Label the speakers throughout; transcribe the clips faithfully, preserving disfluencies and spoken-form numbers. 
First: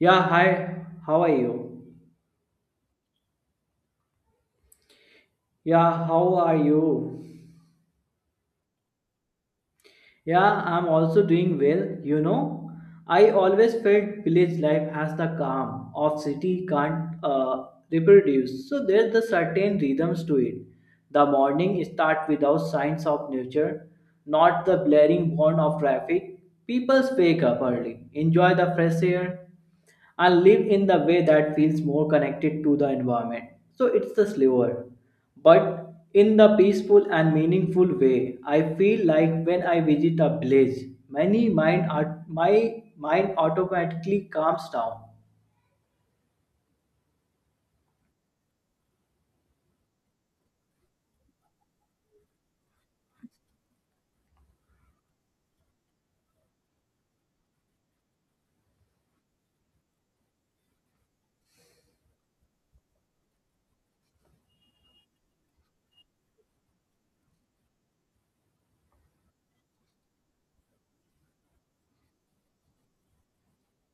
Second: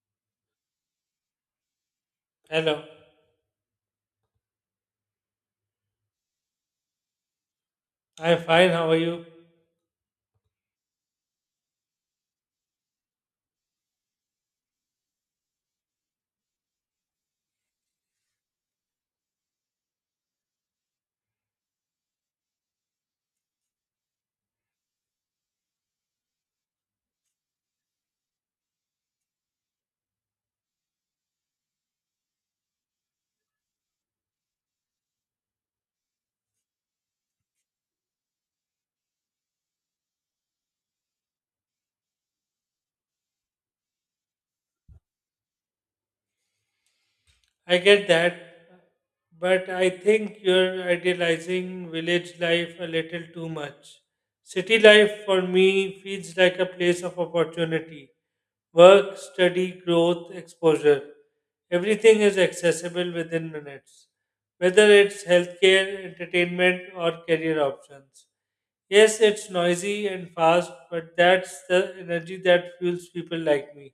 Speaker 1: Yeah, hi. How are you?
Speaker 2: Hello,
Speaker 1: Yeah, how are you?
Speaker 2: I'm fine. How are you?
Speaker 1: Yeah, I'm also doing well. You know, I always felt village life has the calm of city can't uh, reproduce. So there's the certain rhythms to it. The morning start without signs of nature, not the blaring horn of traffic. People wake up early, enjoy the fresh air, and live in the way that feels more connected to the environment. So it's the slower, but in the peaceful and meaningful way. I feel like when I visit a village, many mind are, my mind automatically calms down.
Speaker 2: I get that, but I think you're idealizing village life a little too much. City life for me feels like a place of opportunity work, study, growth, exposure. Everything is accessible within minutes, whether it's healthcare, entertainment, or career options. Yes, it's noisy and fast, but that's the energy that fuels people like me.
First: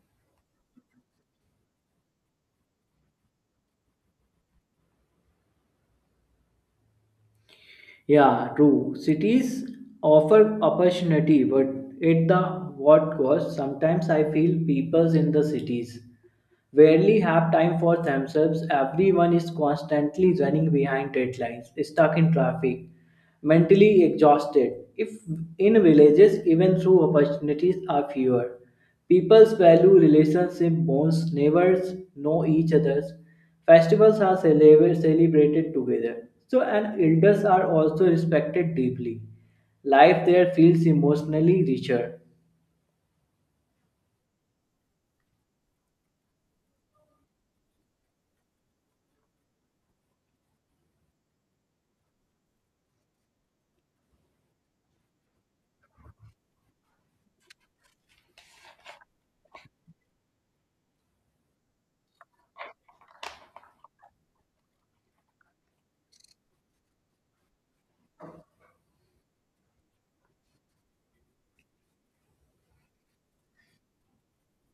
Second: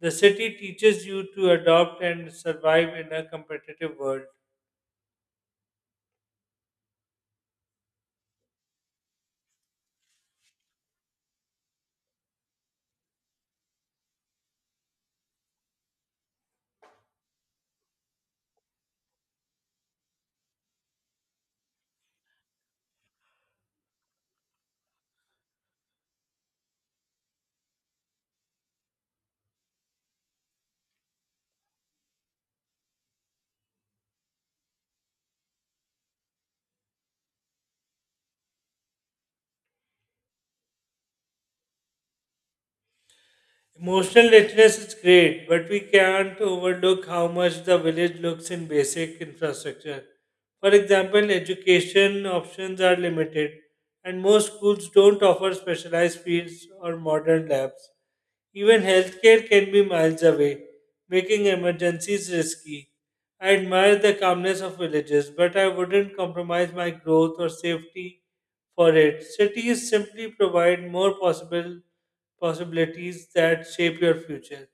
Speaker 2: The city teaches you to adapt and survive in a competitive world.
Speaker 1: Yeah, true. Cities offer opportunity, but at the what cost? Sometimes I feel people in the cities rarely have time for themselves. Everyone is constantly running behind deadlines, stuck in traffic, mentally exhausted. If in villages, even through opportunities are fewer. People's value relationship bonds, neighbors know each other's. Festivals are celebra- celebrated together. So, and elders are also respected deeply. Life there feels emotionally richer.
Speaker 2: Emotional literacy is great, but we can't overlook how much the village looks in basic infrastructure. For example, education options are limited, and most schools don't offer specialized fields or modern labs. Even healthcare can be miles away, making emergencies risky. I admire the calmness of villages, but I wouldn't compromise my growth or safety for it. Cities simply provide more possible possibilities that shape your future.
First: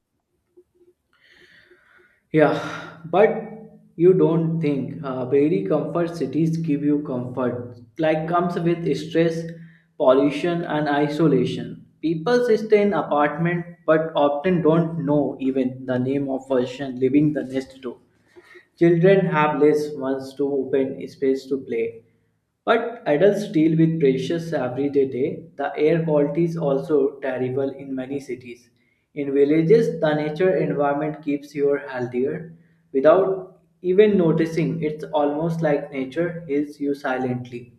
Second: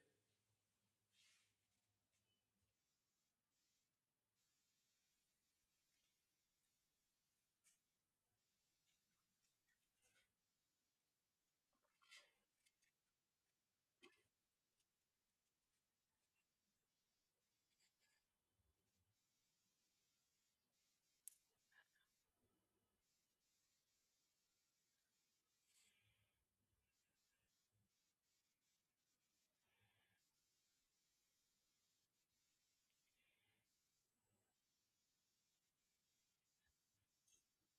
Speaker 1: Yeah, but you don't think uh, very comfort cities give you comfort. Like comes with stress, pollution, and isolation. People stay in apartment but often don't know even the name of person living the next door. Children have less ones to open space to play, but adults deal with precious everyday day. The air quality is also terrible in many cities. In villages, the nature environment keeps you healthier without even noticing. It's almost like nature heals you silently.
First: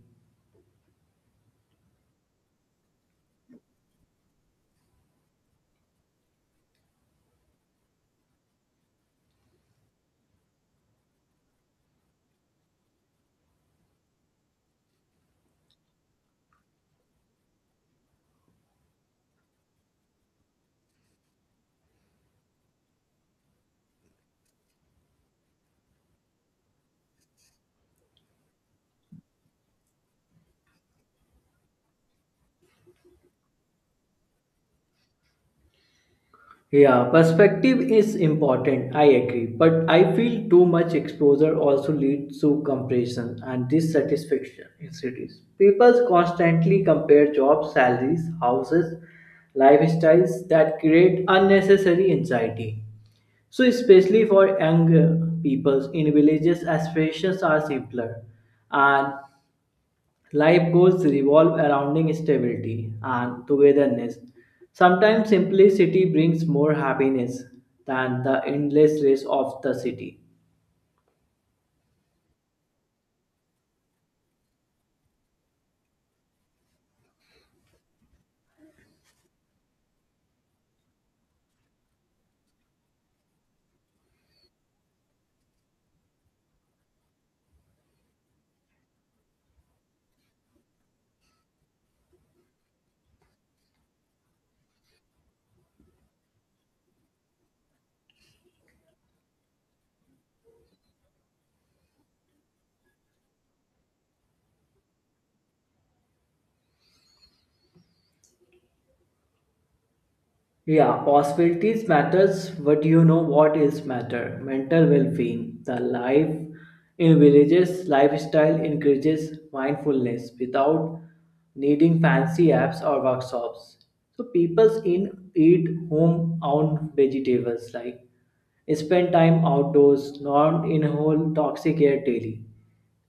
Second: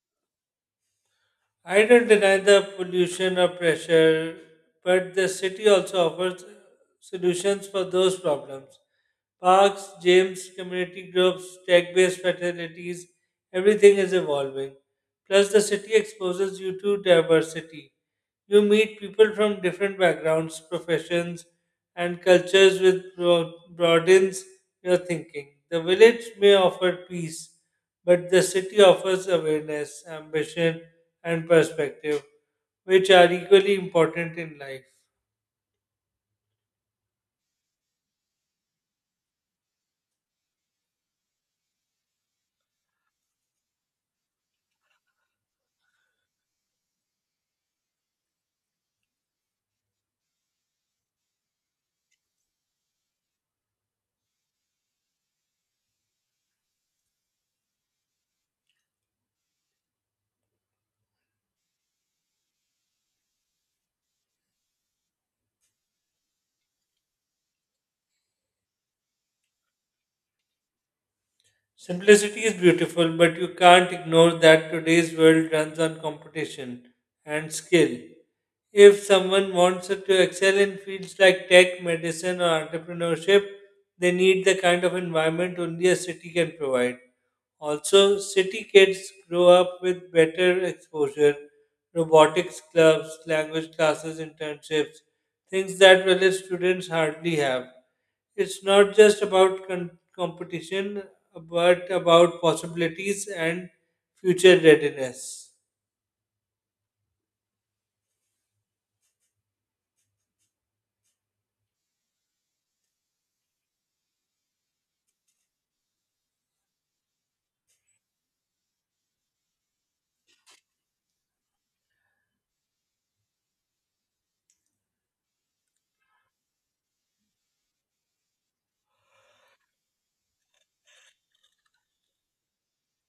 Speaker 2: I don't deny the pollution or pressure, but the city also offers solutions for those problems. Parks, gyms, community groups, tech based facilities, everything is evolving. Plus, the city exposes you to diversity. You meet people from different backgrounds, professions, and cultures, which broad- broadens your thinking. The village may offer peace, but the city offers awareness, ambition, and perspective, which are equally important in life.
Speaker 1: Yeah, perspective is important, I agree. But I feel too much exposure also leads to comparison and dissatisfaction in cities. People constantly compare jobs, salaries, houses, lifestyles that create unnecessary anxiety. So, especially for young uh, peoples in villages, aspirations are simpler and life goals revolve around stability and togetherness. Sometimes simplicity brings more happiness than the endless race of the city.
Speaker 2: Simplicity is beautiful, but you can't ignore that today's world runs on competition and skill. If someone wants to excel in fields like tech, medicine, or entrepreneurship, they need the kind of environment only a city can provide. Also, city kids grow up with better exposure, robotics clubs, language classes, internships, things that village students hardly have. It's not just about con- competition, but about possibilities and future readiness.
Speaker 1: Yeah, possibilities matters, but you know what is matter? Mental well-being. The life in villages lifestyle encourages mindfulness without needing fancy apps or workshops. So people in eat home-owned vegetables like spend time outdoors, not inhale toxic air daily.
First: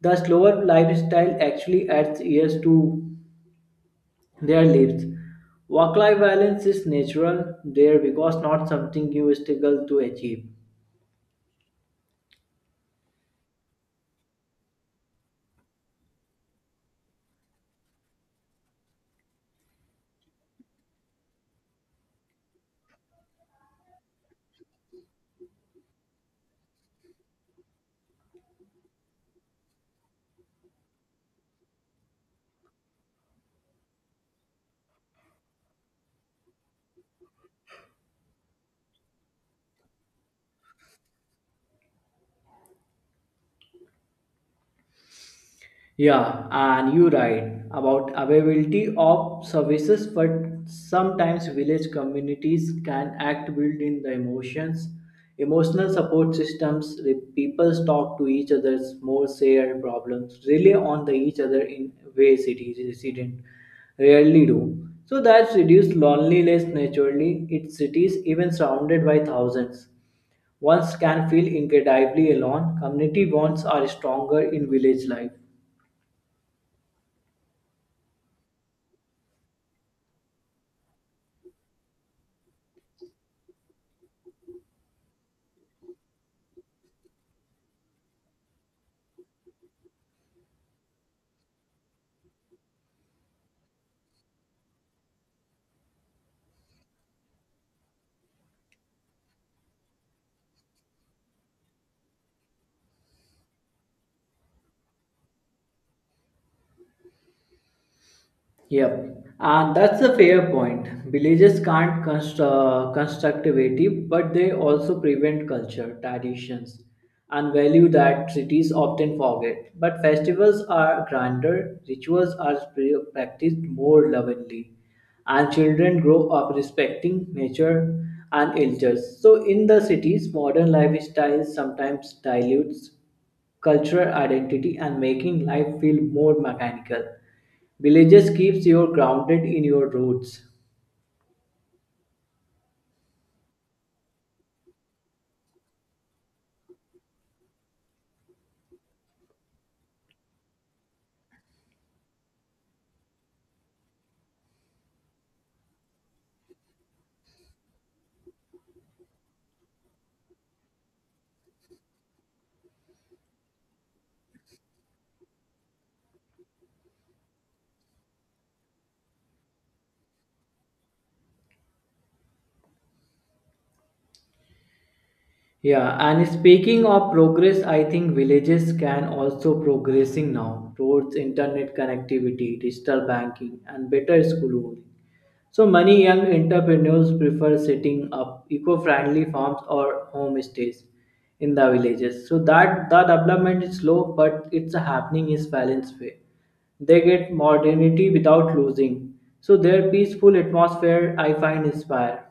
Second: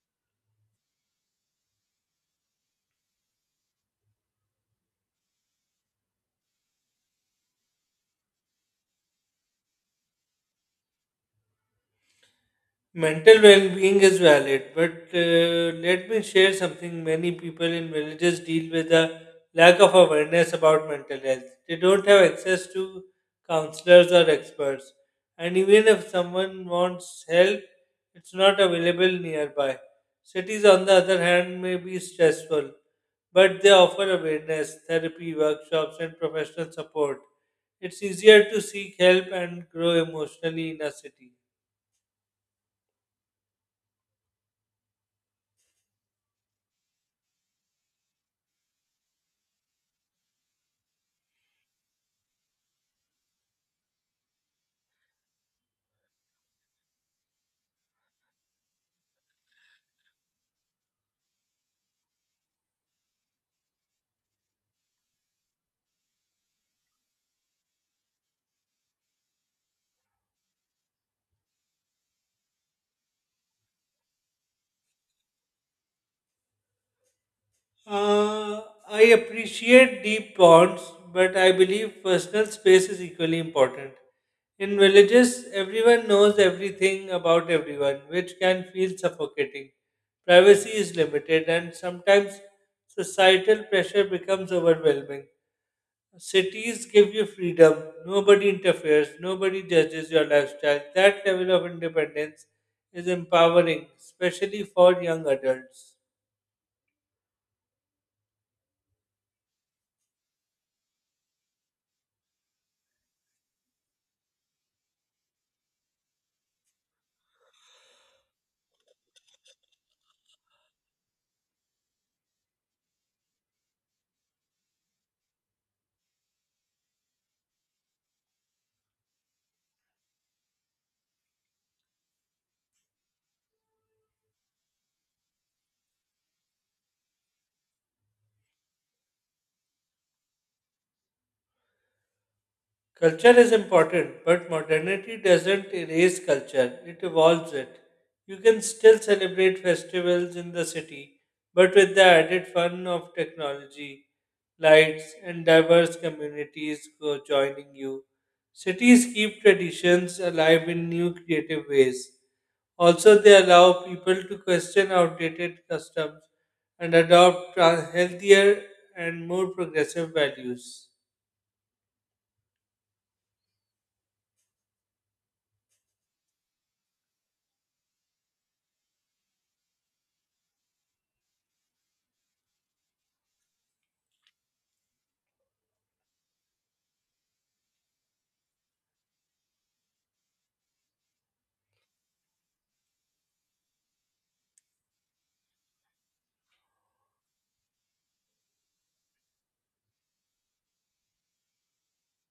Speaker 1: The slower lifestyle actually adds years to their lives. Work life balance is natural there because not something you struggle to achieve.
Speaker 2: Mental well-being is valid, but uh, let me share something. Many people in villages deal with a lack of awareness about mental health. They don't have access to counselors or experts, and even if someone wants help, it's not available nearby. Cities, on the other hand, may be stressful, but they offer awareness, therapy, workshops, and professional support. It's easier to seek help and grow emotionally in a city.
Speaker 1: Yeah, and you're right about availability of services, but sometimes village communities can act built in the emotions, emotional support systems. The people talk to each other, more share problems, rely on the each other in ways cities resident rarely do. So that's reduced loneliness naturally. Its cities, even surrounded by thousands, once can feel incredibly alone. Community bonds are stronger in village life.
Speaker 2: Uh, I appreciate deep bonds, but I believe personal space is equally important. In villages, everyone knows everything about everyone, which can feel suffocating. Privacy is limited, and sometimes societal pressure becomes overwhelming. Cities give you freedom, nobody interferes, nobody judges your lifestyle. That level of independence is empowering, especially for young adults.
Speaker 1: Yep, and that's a fair point. Villages can't const- uh, construct creative, but they also prevent culture, traditions, and value that cities often forget. But festivals are grander, rituals are pre- practiced more lovingly, and children grow up respecting nature and elders. So, in the cities, modern lifestyles sometimes dilutes cultural identity and making life feel more mechanical. Villages keeps you grounded in your roots.
Speaker 2: Culture is important, but modernity doesn't erase culture, it evolves it. You can still celebrate festivals in the city, but with the added fun of technology, lights, and diverse communities co- joining you. Cities keep traditions alive in new creative ways. Also, they allow people to question outdated customs and adopt tra- healthier and more progressive values.
Speaker 1: Yeah, and speaking of progress, I think villages can also progressing now towards internet connectivity, digital banking, and better school housing. So many young entrepreneurs prefer setting up eco-friendly farms or homestays in the villages. So that the development is slow, but it's happening is balanced way. They get modernity without losing. So their peaceful atmosphere I find inspire.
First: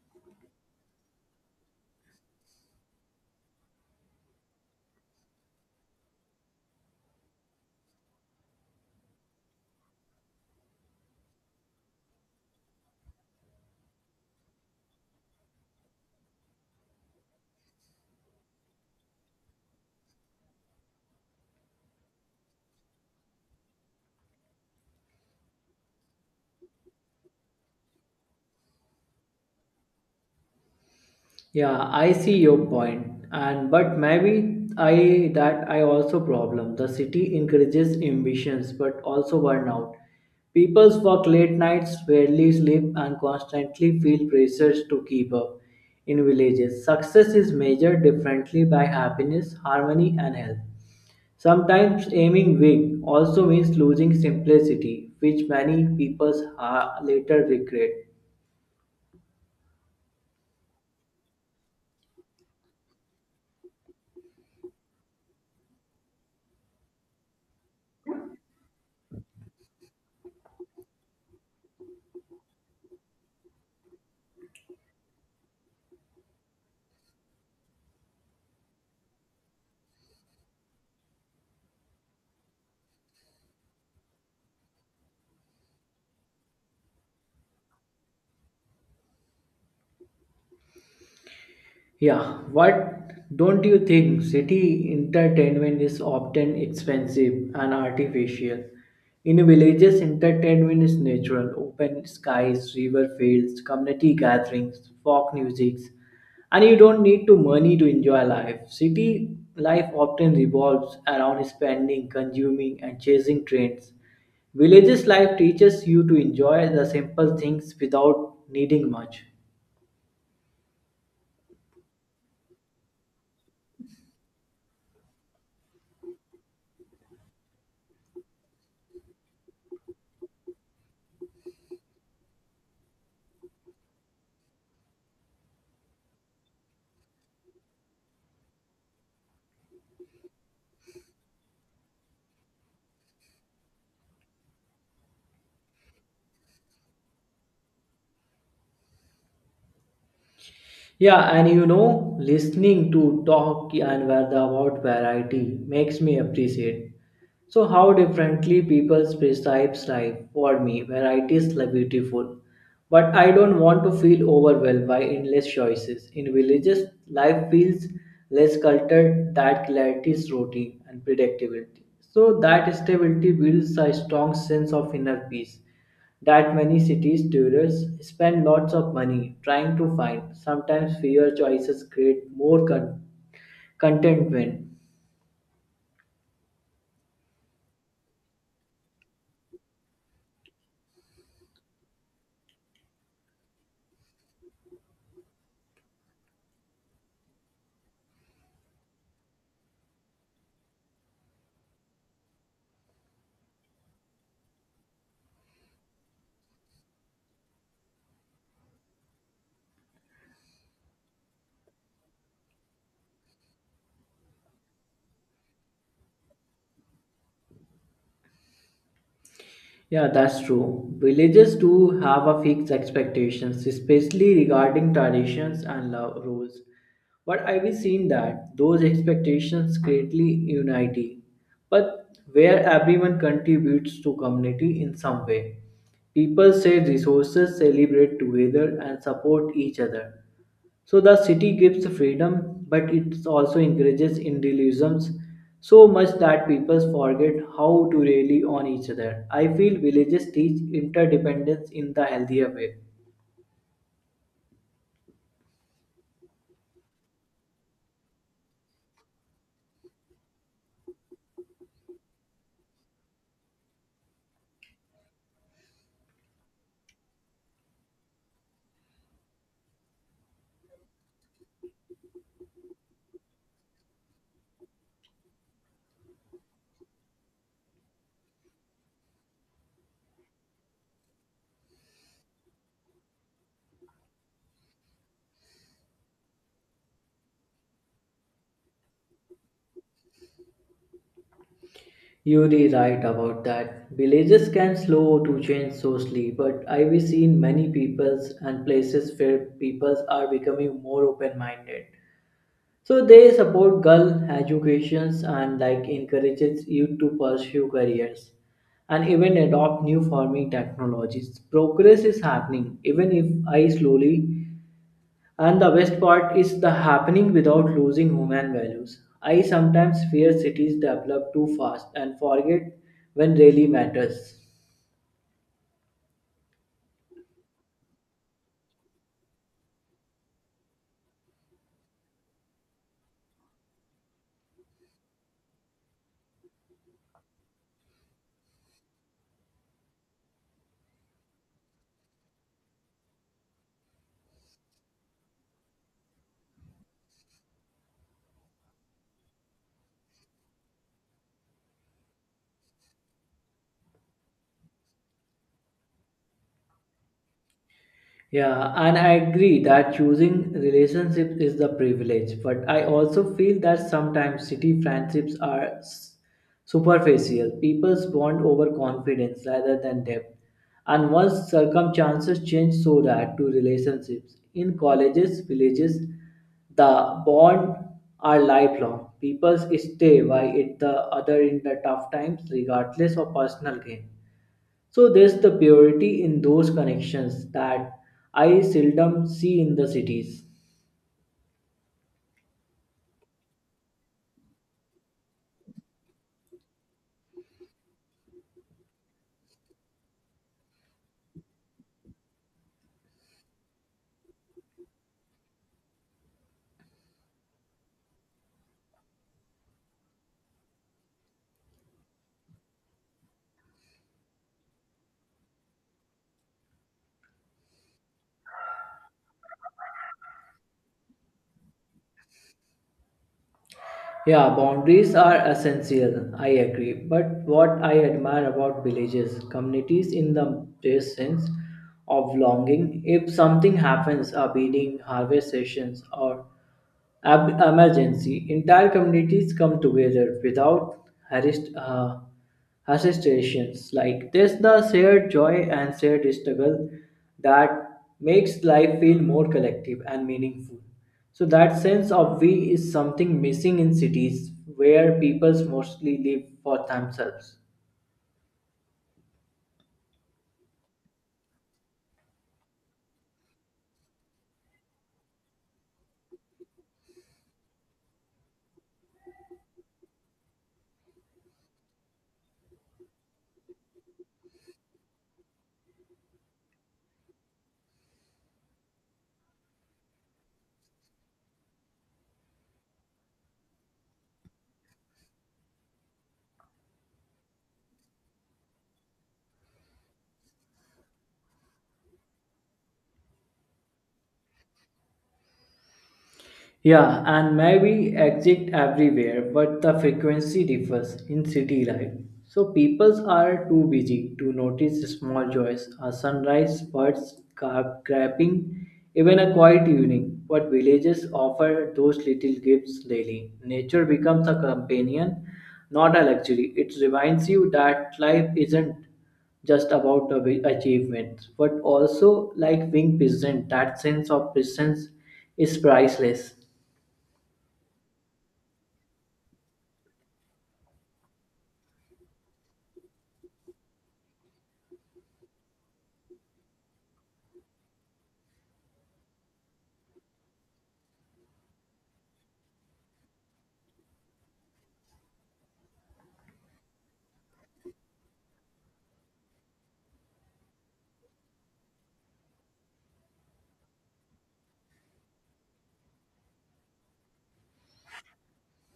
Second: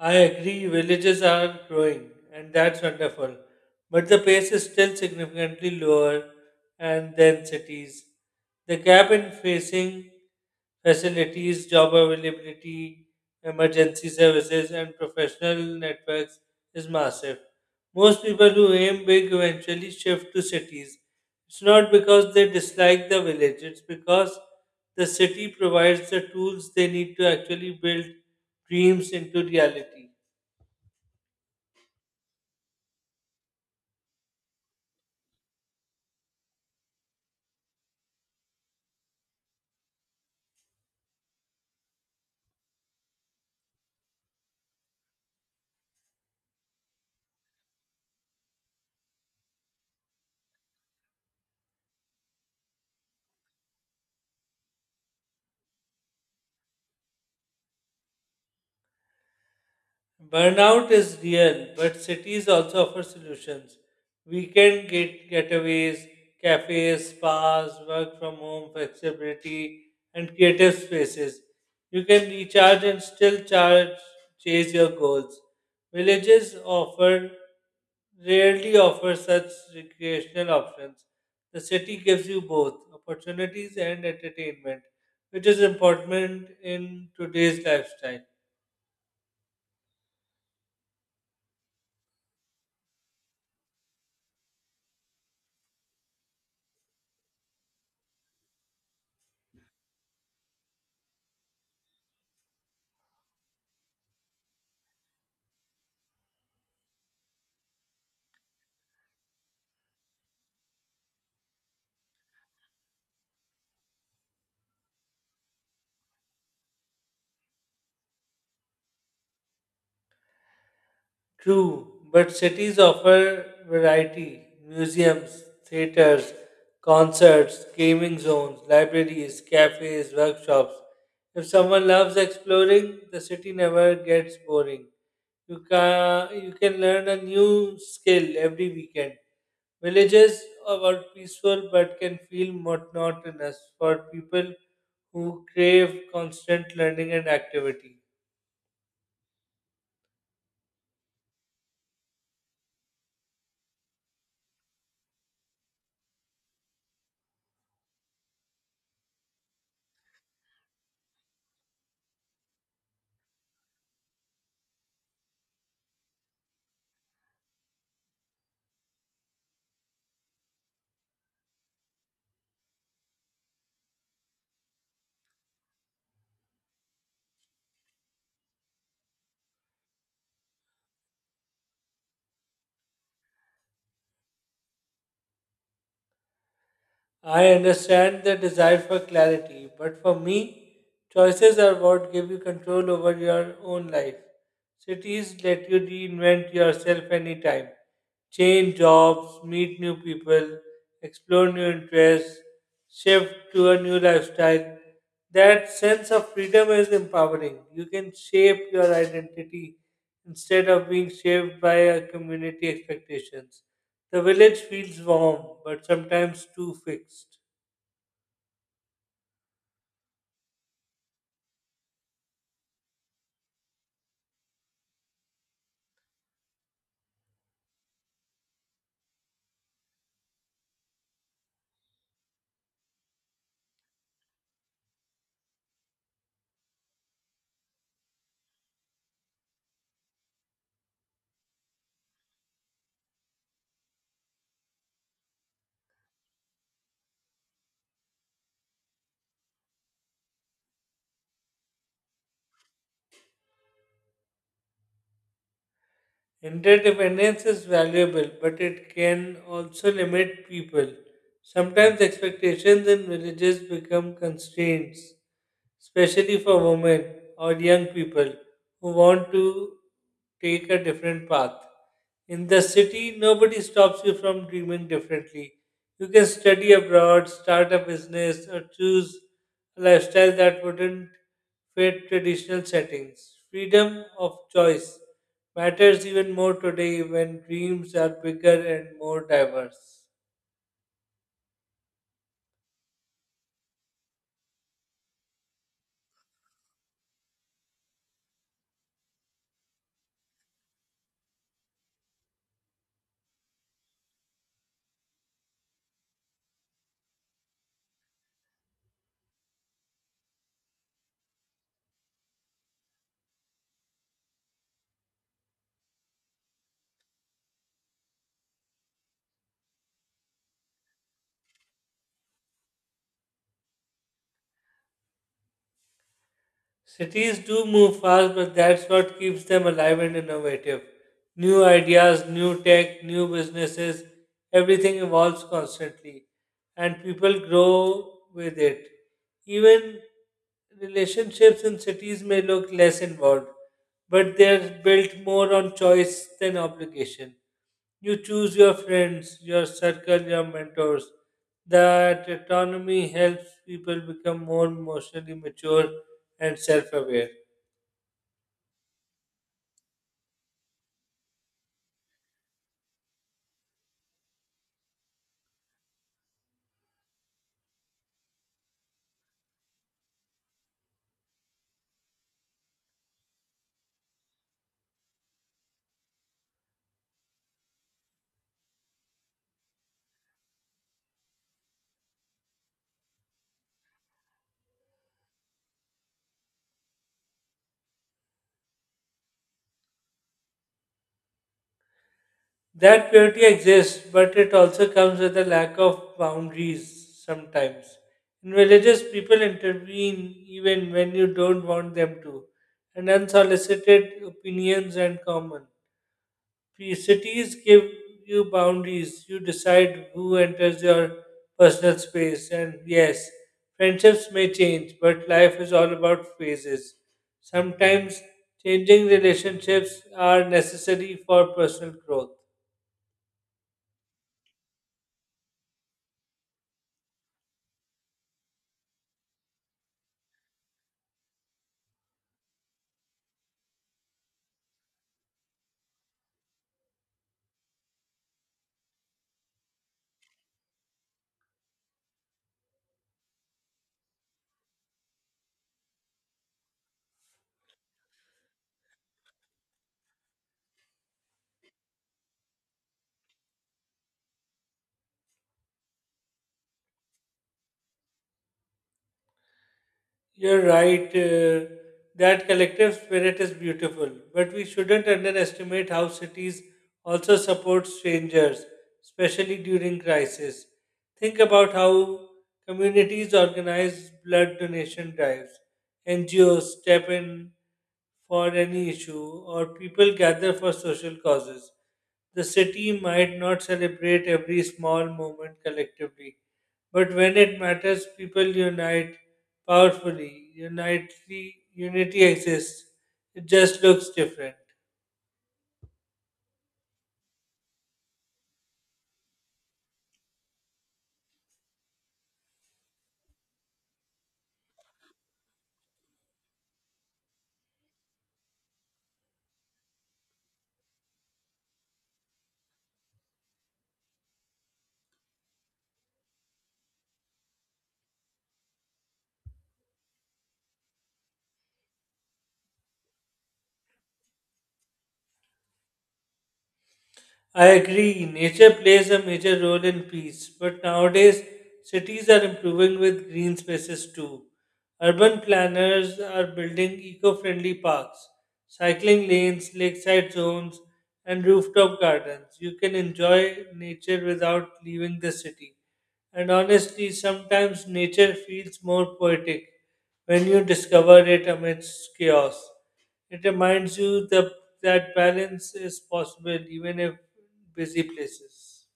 Speaker 2: I agree, villages are growing, and that's wonderful. But the pace is still significantly lower and than cities. The gap in facing facilities, job availability, emergency services, and professional networks is massive. Most people who aim big eventually shift to cities, it's not because they dislike the village, it's because the city provides the tools they need to actually build dreams into reality.
Speaker 1: Yeah, I see your point, and but maybe I that I also problem. The city encourages ambitions, but also burnout. People's work late nights, rarely sleep, and constantly feel pressures to keep up. In villages, success is measured differently by happiness, harmony, and health. Sometimes aiming big also means losing simplicity, which many people ha- later regret.
Speaker 2: Burnout is real, but cities also offer solutions. Weekend get getaways, cafes, spas, work from home, flexibility, and creative spaces. You can recharge and still charge, chase your goals. Villages offer rarely offer such recreational options. The city gives you both opportunities and entertainment, which is important in today's lifestyle.
Speaker 1: Yeah, what don't you think? City entertainment is often expensive and artificial. In villages, entertainment is natural open skies, river fields, community gatherings, folk music, and you don't need to money to enjoy life. City life often revolves around spending, consuming, and chasing trends. Villages life teaches you to enjoy the simple things without needing much.
Speaker 2: True, but cities offer variety museums, theaters, concerts, gaming zones, libraries, cafes, workshops. If someone loves exploring, the city never gets boring. You can, you can learn a new skill every weekend. Villages are peaceful but can feel monotonous for people who crave constant learning and activity.
Speaker 1: Yeah, and you know, listening to talk and where the about variety makes me appreciate. So how differently people perceives life for me, variety is like beautiful. But I don't want to feel overwhelmed by endless choices. In villages, life feels less cluttered, that clarity is routine and predictability. So that stability builds a strong sense of inner peace that many cities tourists spend lots of money trying to find sometimes fewer choices create more con- contentment.
Speaker 2: I understand the desire for clarity, but for me, choices are what give you control over your own life. Cities let you reinvent yourself anytime, change jobs, meet new people, explore new interests, shift to a new lifestyle that sense of freedom is empowering. You can shape your identity instead of being shaped by a community expectations. The village feels warm, but sometimes too fixed.
Speaker 1: Yeah, that's true. Villages do have a fixed expectations especially regarding traditions and love rules, but I have seen that those expectations greatly unity, but where everyone contributes to community in some way, people share resources celebrate together and support each other. So the city gives freedom, but it also encourages individualisms so much that people forget how to rely on each other. I feel villages teach interdependence in the healthier way.
Speaker 2: Interdependence is valuable, but it can also limit people. Sometimes expectations in villages become constraints especially for women or young people who want to take a different path. In the city, nobody stops you from dreaming differently. You can study abroad, start a business, or choose a lifestyle that wouldn't fit traditional settings. Freedom of choice matters even more today when dreams are bigger and more diverse.
Speaker 1: You're right about that. Villages can slow to change socially, but I've seen many peoples and places where peoples are becoming more open-minded. So they support girl educations and like encourages youth to pursue careers and even adopt new farming technologies. Progress is happening even if I slowly and the best part is the happening without losing human values. I sometimes fear cities develop too fast and forget when really matters.
Speaker 2: Cities do move fast, but that's what keeps them alive and innovative. New ideas, new tech, new businesses, everything evolves constantly, and people grow with it. Even relationships in cities may look less involved, but they're built more on choice than obligation. You choose your friends, your circle, your mentors. That autonomy helps people become more emotionally mature and self aware.
Speaker 1: Yeah, and I agree that choosing relationships is the privilege, but I also feel that sometimes city friendships are s- superficial. People's bond over confidence rather than depth. And once circumstances change so that to relationships in colleges, villages, the bond are lifelong. People stay by it the other in the tough times regardless of personal gain. So there's the purity in those connections that I seldom see in the cities.
Speaker 2: That purity exists, but it also comes with a lack of boundaries sometimes. In villages, people intervene even when you don't want them to, and unsolicited opinions and common. P- Cities give you boundaries. You decide who enters your personal space. And yes, friendships may change, but life is all about phases. Sometimes changing relationships are necessary for personal growth.
Speaker 1: Yeah, boundaries are essential, I agree. But what I admire about villages, communities in the their sense of longing. If something happens, a beating, harvest sessions, or ab- emergency, entire communities come together without harassed. Uh, associations. Like this the shared joy and shared struggle that makes life feel more collective and meaningful. So that sense of we is something missing in cities where people mostly live for themselves.
Speaker 2: You're right. Uh, that collective spirit is beautiful, but we shouldn't underestimate how cities also support strangers, especially during crisis. Think about how communities organize blood donation drives, N G Os step in for any issue, or people gather for social causes. The city might not celebrate every small moment collectively, but when it matters, people unite powerfully. Unity, unity exists. It just looks different.
Speaker 1: Yeah, and maybe exist everywhere, but the frequency differs in city life. So peoples are too busy to notice small joys, a sunrise, birds ca- craping, even a quiet evening. But villages offer those little gifts daily. Nature becomes a companion, not a luxury. It reminds you that life isn't just about the achievements, but also like being present. That sense of presence is priceless.
Speaker 2: I agree, nature plays a major role in peace, but nowadays cities are improving with green spaces too. Urban planners are building eco friendly parks, cycling lanes, lakeside zones, and rooftop gardens. You can enjoy nature without leaving the city. And honestly, sometimes nature feels more poetic when you discover it amidst chaos. It reminds you the, that balance is possible even if busy places.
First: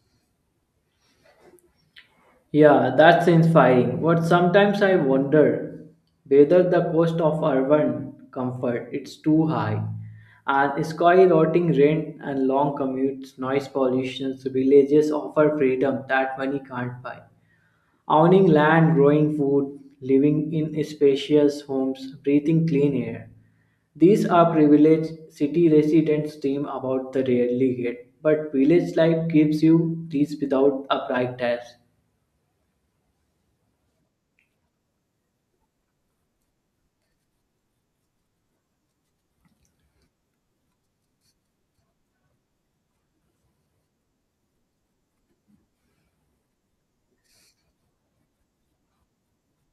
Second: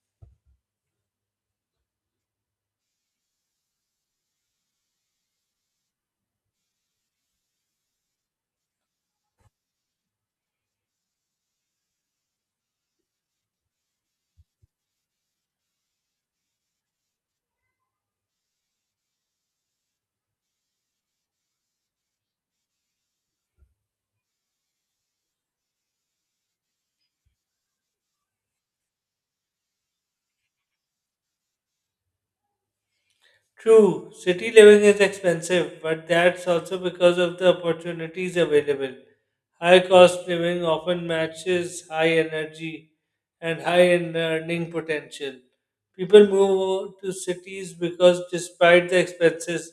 Speaker 1: Yeah, that's inspiring. But sometimes I wonder whether the cost of urban comfort is too high. And skyrocketing rent and long commutes, noise pollution, villages offer freedom that money can't buy. Owning land, growing food, living in spacious homes, breathing clean air. These are privileged city residents dream about the rarely get, but village life gives you these without a price tag.
Speaker 2: True, city living is expensive, but that's also because of the opportunities available. High cost living often matches high energy and high in earning potential. People move to cities because despite the expenses,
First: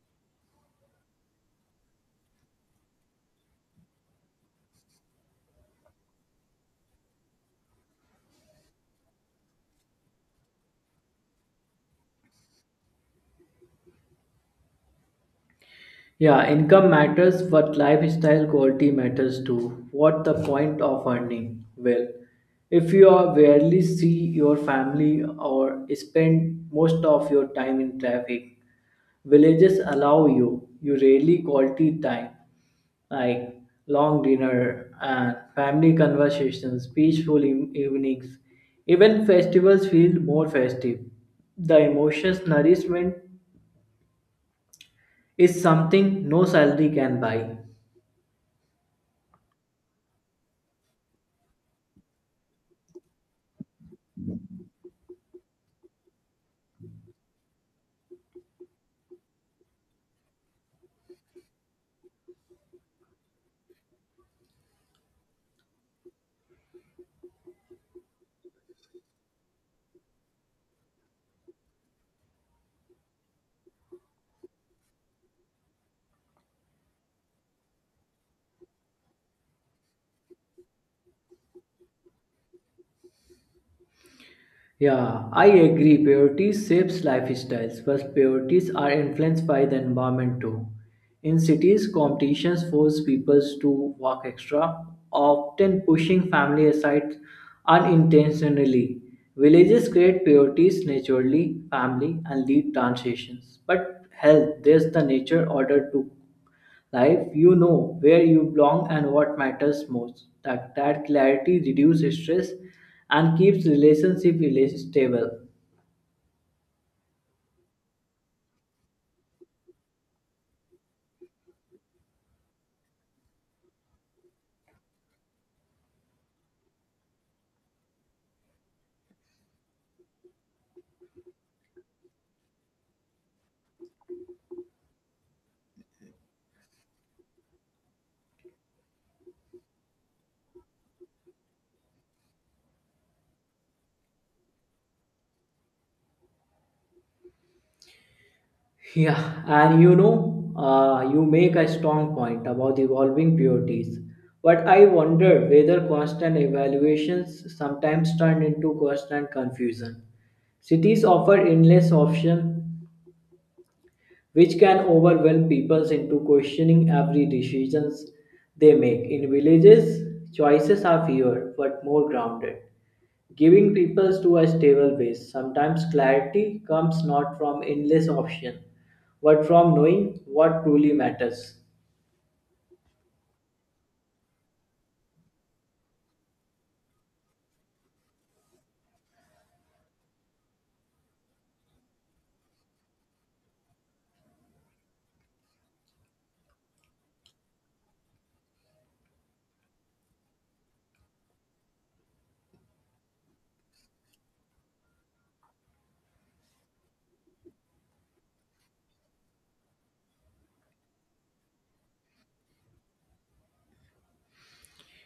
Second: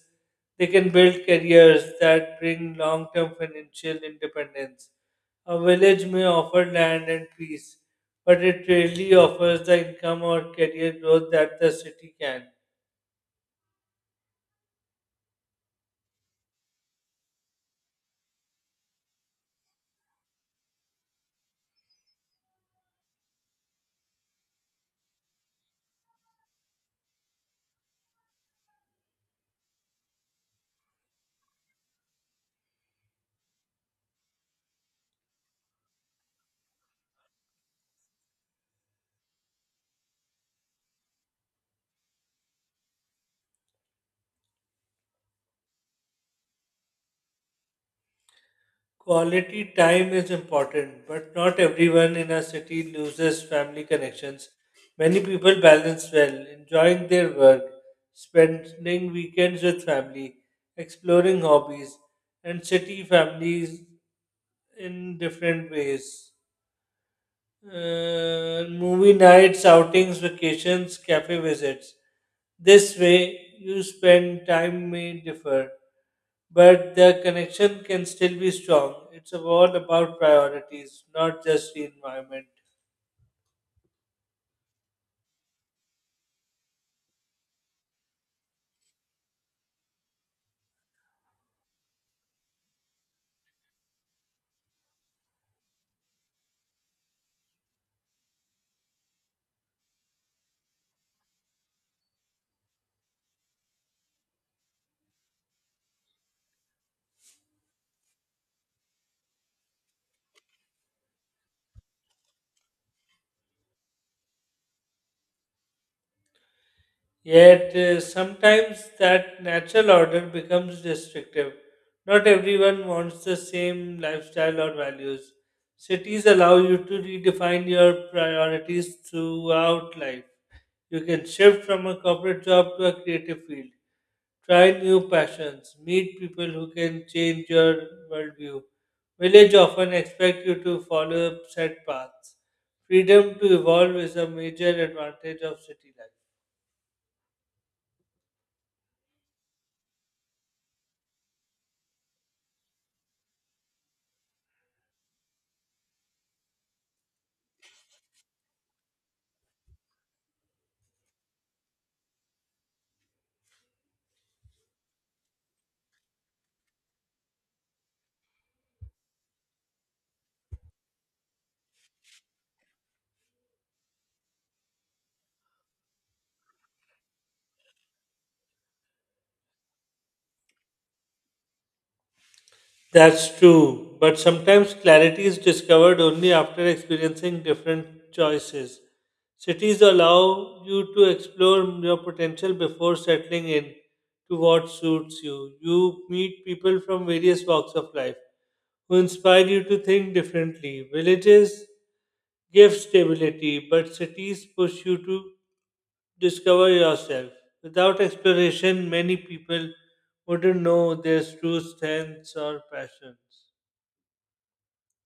Speaker 2: they can build careers that bring long term financial independence. A village may offer land and peace, but it rarely offers the income or career growth that the city can.
Speaker 1: Yeah, income matters, but lifestyle quality matters too. What the point of earning? Well, if you are rarely see your family or spend most of your time in traffic, villages allow you you rarely quality time like long dinner and family conversations, peaceful em- evenings. Even festivals feel more festive. The emotions nourishment is something no salary can buy.
Speaker 2: Quality time is important, but not everyone in our city loses family connections. Many people balance well, enjoying their work, spending weekends with family, exploring hobbies, and city families in different ways uh, movie nights, outings, vacations, cafe visits. This way, you spend time may differ, but the connection can still be strong. It's all about priorities, not just the environment.
Speaker 1: Yeah, I agree. Priorities shapes lifestyles, but priorities are influenced by the environment too. In cities, competitions force people to work extra, often pushing family aside unintentionally. Villages create priorities naturally, family, and lead transitions. But health, there's the nature order too life you know where you belong and what matters most that, that clarity reduces stress and keeps relationship rela- stable.
Speaker 2: Yet uh, sometimes that natural order becomes restrictive. Not everyone wants the same lifestyle or values. Cities allow you to redefine your priorities throughout life. You can shift from a corporate job to a creative field, try new passions, meet people who can change your worldview. Village often expect you to follow set paths. Freedom to evolve is a major advantage of city life.
Speaker 1: Yeah, and you know, uh, you make a strong point about evolving priorities, but I wonder whether constant evaluations sometimes turn into constant confusion. Cities offer endless options which can overwhelm people into questioning every decisions they make. In villages, choices are fewer but more grounded, giving people to a stable base. Sometimes clarity comes not from endless options, but from knowing what truly matters.
Speaker 2: That's true, but sometimes clarity is discovered only after experiencing different choices. Cities allow you to explore your potential before settling in to what suits you. You meet people from various walks of life who inspire you to think differently. Villages give stability, but cities push you to discover yourself. Without exploration, many people wouldn't know their true strengths or passions.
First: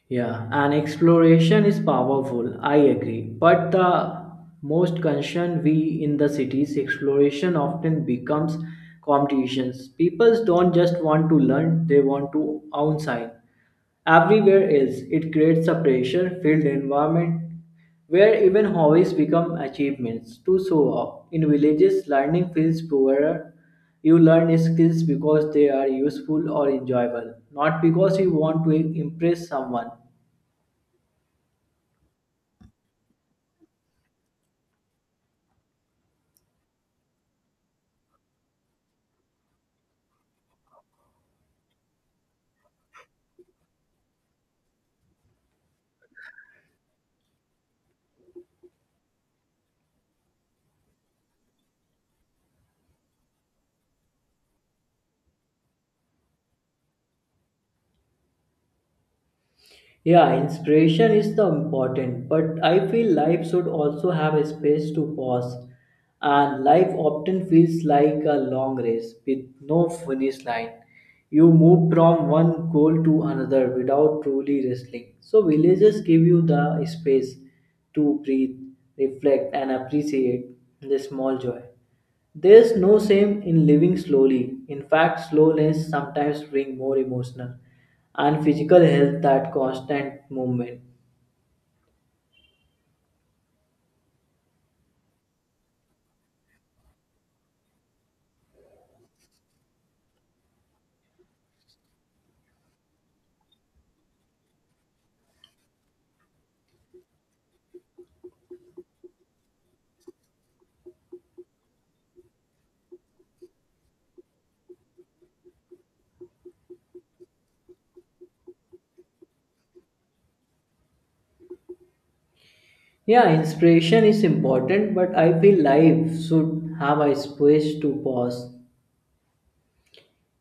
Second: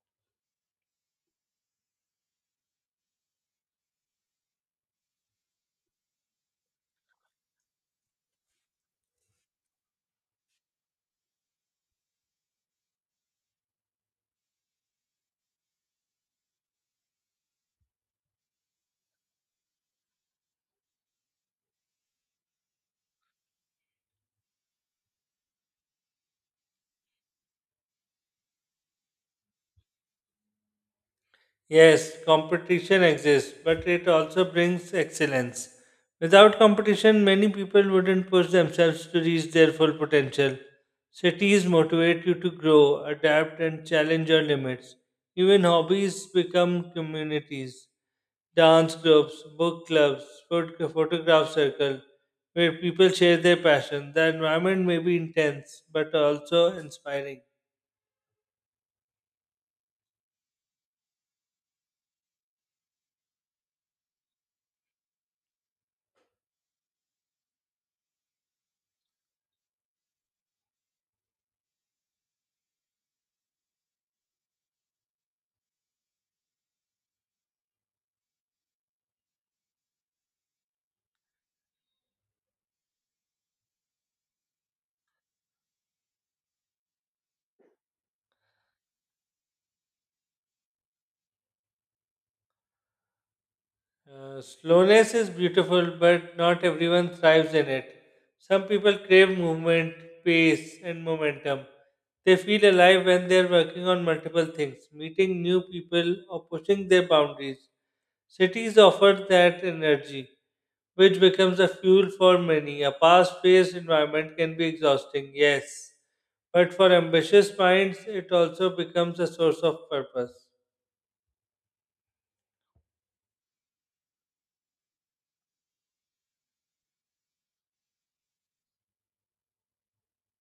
Speaker 1: Yeah, and exploration is powerful, I agree. But the most concern we in the cities, exploration often becomes competitions. People don't just want to learn, they want to own sign. Everywhere else, it creates a pressure filled environment where even hobbies become achievements to show off. In villages, learning feels poorer. You learn skills because they are useful or enjoyable, not because you want to impress someone.
Speaker 2: Yes, competition exists, but it also brings excellence. Without competition, many people wouldn't push themselves to reach their full potential. Cities motivate you to grow, adapt, and challenge your limits. Even hobbies become communities. Dance groups, book clubs, phot- photograph circle, where people share their passion. The environment may be intense, but also inspiring.
Speaker 1: Yeah, inspiration is the important, but I feel life should also have a space to pause. And life often feels like a long race with no finish line. You move from one goal to another without truly wrestling. So villages give you the space to breathe, reflect and appreciate the small joy. There's no shame in living slowly. In fact, slowness sometimes brings more emotional and physical health than constant movement.
Speaker 2: Uh, slowness is beautiful, but not everyone thrives in it. Some people crave movement, pace, and momentum. They feel alive when they're working on multiple things, meeting new people, or pushing their boundaries. Cities offer that energy, which becomes a fuel for many. A fast paced environment can be exhausting, yes, but for ambitious minds, it also becomes a source of purpose.
Speaker 1: Yeah, inspiration is important, but I feel life should have a space to pause.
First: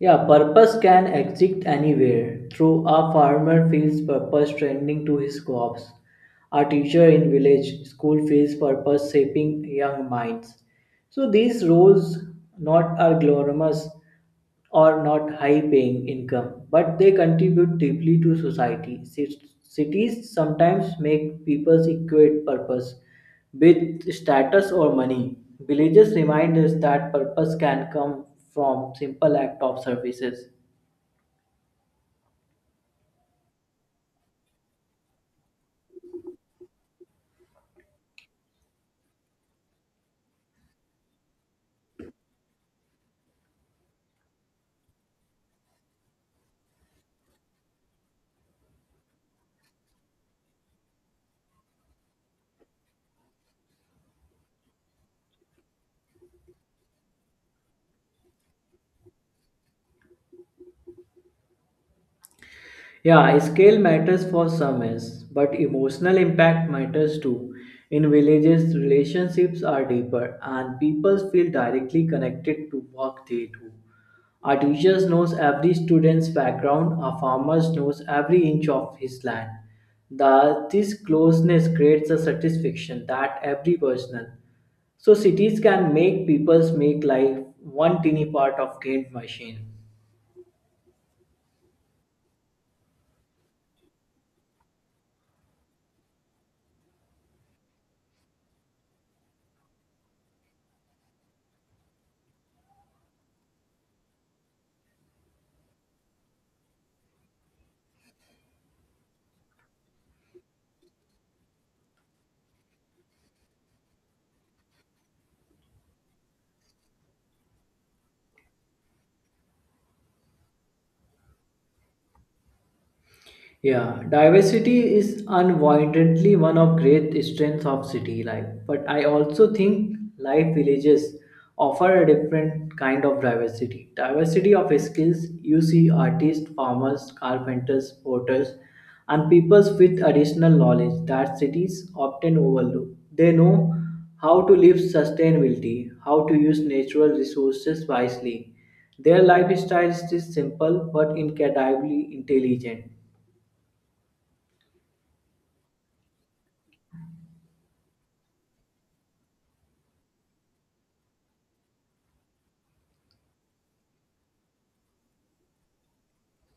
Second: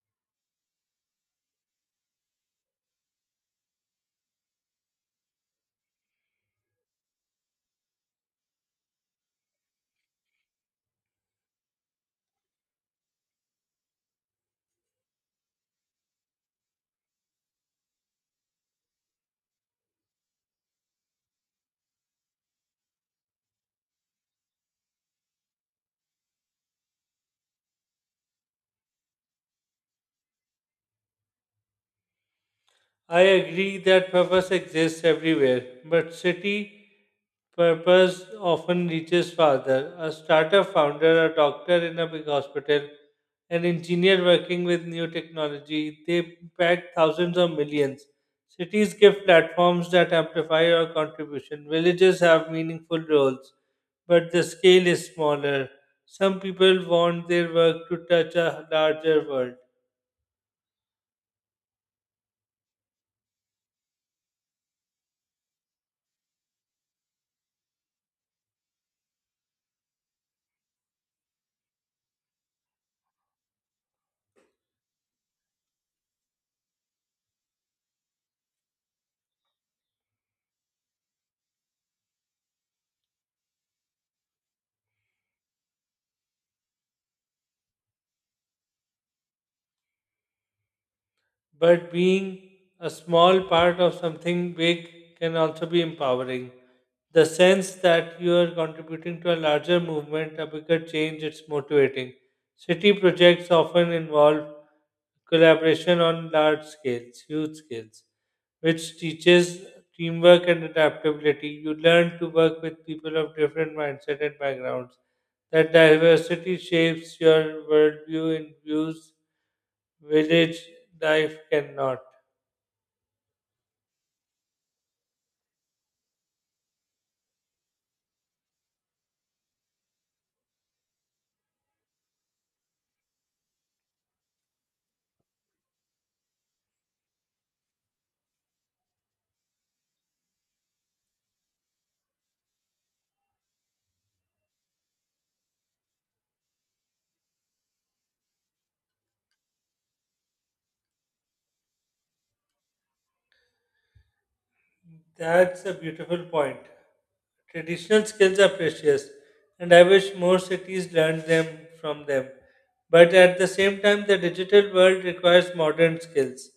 Speaker 1: Yeah, purpose can exist anywhere. Through a farmer feels purpose tending to his crops. A teacher in village school feels purpose shaping young minds. So these roles not are glamorous, or not high paying income, but they contribute deeply to society. Ci- Cities sometimes make people equate purpose with status or money. Villages remind us that purpose can come from simple act of services.
Speaker 2: I agree that purpose exists everywhere, but city purpose often reaches farther. A startup founder, a doctor in a big hospital, an engineer working with new technology, they pack thousands or millions. Cities give platforms that amplify our contribution. Villages have meaningful roles, but the scale is smaller. Some people want their work to touch a larger world.
Speaker 1: Yeah, scale matters for some yes, but emotional impact matters too. In villages, relationships are deeper and people feel directly connected to work they do. Our teachers knows every student's background, our farmers knows every inch of his land. The, this closeness creates a satisfaction that every personal. So cities can make people's make life one teeny part of gained machine.
Speaker 2: But being a small part of something big can also be empowering. The sense that you are contributing to a larger movement, a bigger change, it's motivating. City projects often involve collaboration on large scales, huge scales, which teaches teamwork and adaptability. You learn to work with people of different mindset and backgrounds. That diversity shapes your worldview in views village life cannot.
Speaker 1: Yeah, diversity is unavoidably one of great strengths of city life. But I also think life villages offer a different kind of diversity. Diversity of skills, you see artists, farmers, carpenters, porters, and peoples with additional knowledge that cities often overlook. They know how to live sustainability, how to use natural resources wisely. Their lifestyle is simple but incredibly intelligent.
Speaker 2: That's a beautiful point. Traditional skills are precious, and I wish more cities learned them from them. But at the same time, the digital world requires modern skills,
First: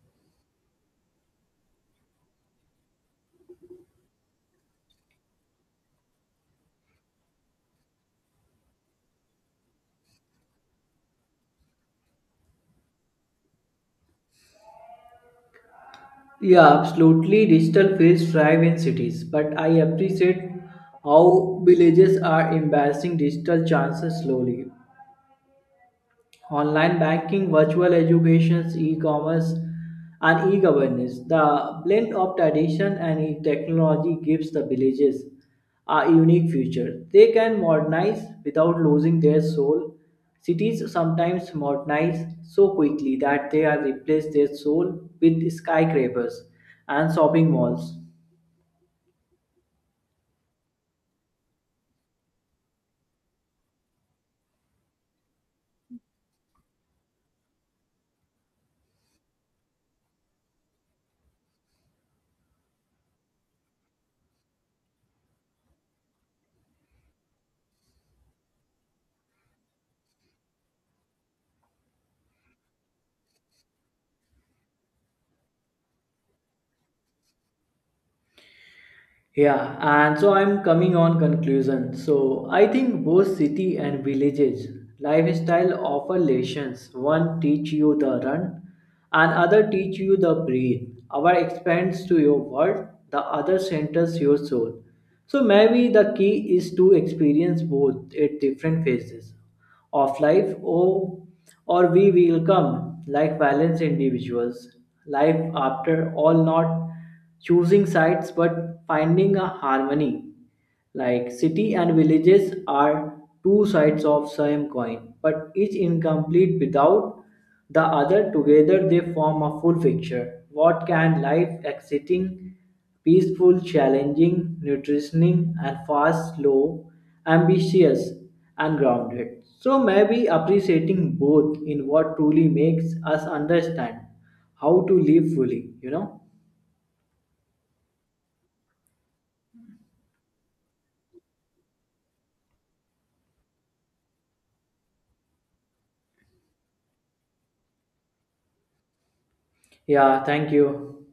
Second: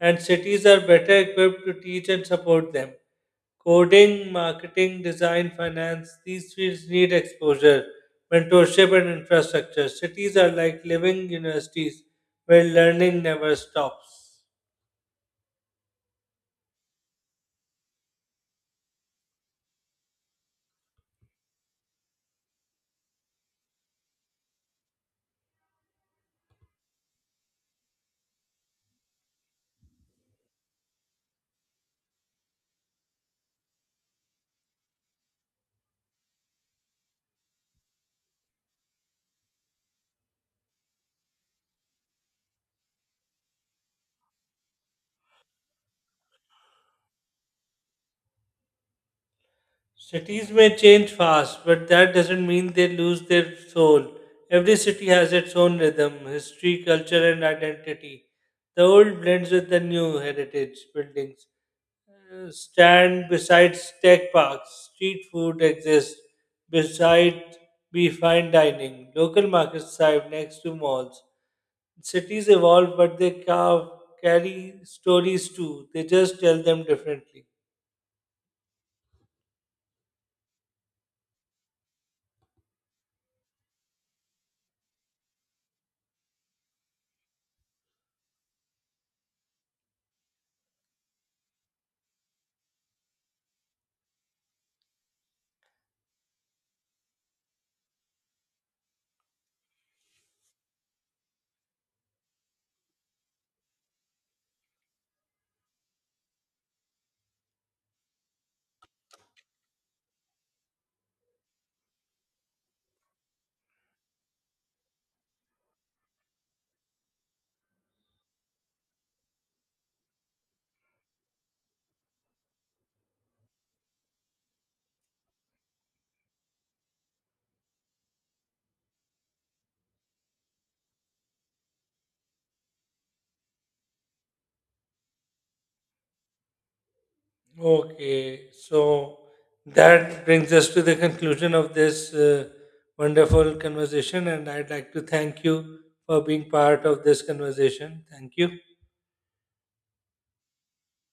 Speaker 2: and cities are better equipped to teach and support them. Coding, marketing, design, finance, these fields need exposure, mentorship, and infrastructure. Cities are like living universities where learning never stops.
Speaker 1: Yeah, absolutely. Digital fields thrive in cities, but I appreciate how villages are embracing digital chances slowly online banking, virtual educations, e-commerce, and e-governance. The blend of tradition and e- technology gives the villages a unique future. They can modernize without losing their soul. Cities sometimes modernize so quickly that they are replace their soul with skyscrapers and shopping malls.
Speaker 2: Cities may change fast, but that doesn't mean they lose their soul. Every city has its own rhythm, history, culture, and identity. The old blends with the new heritage buildings. Uh, Stand beside tech parks. Street food exists beside be fine dining. Local markets thrive next to malls. Cities evolve, but they ca- carry stories too. They just tell them differently.
Speaker 1: Yeah, and so I'm coming on conclusion. So I think both city and villages lifestyle offer lessons. One teach you the run, and other teach you the breathe. Our expands to your world, the other centers your soul. So maybe the key is to experience both at different phases of life, or or we will come like balanced individuals. Life after all, not choosing sites but finding a harmony, like city and villages are two sides of same coin but each incomplete without the other, together they form a full picture, what can life exciting, peaceful, challenging, nutritioning, and fast slow, ambitious, and grounded. So maybe appreciating both in what truly makes us understand how to live fully, you know.
Speaker 2: Okay, so that brings us to the conclusion of this uh, wonderful conversation, and I'd like to thank you for being part of this conversation. Thank you.
Speaker 1: Yeah, thank you.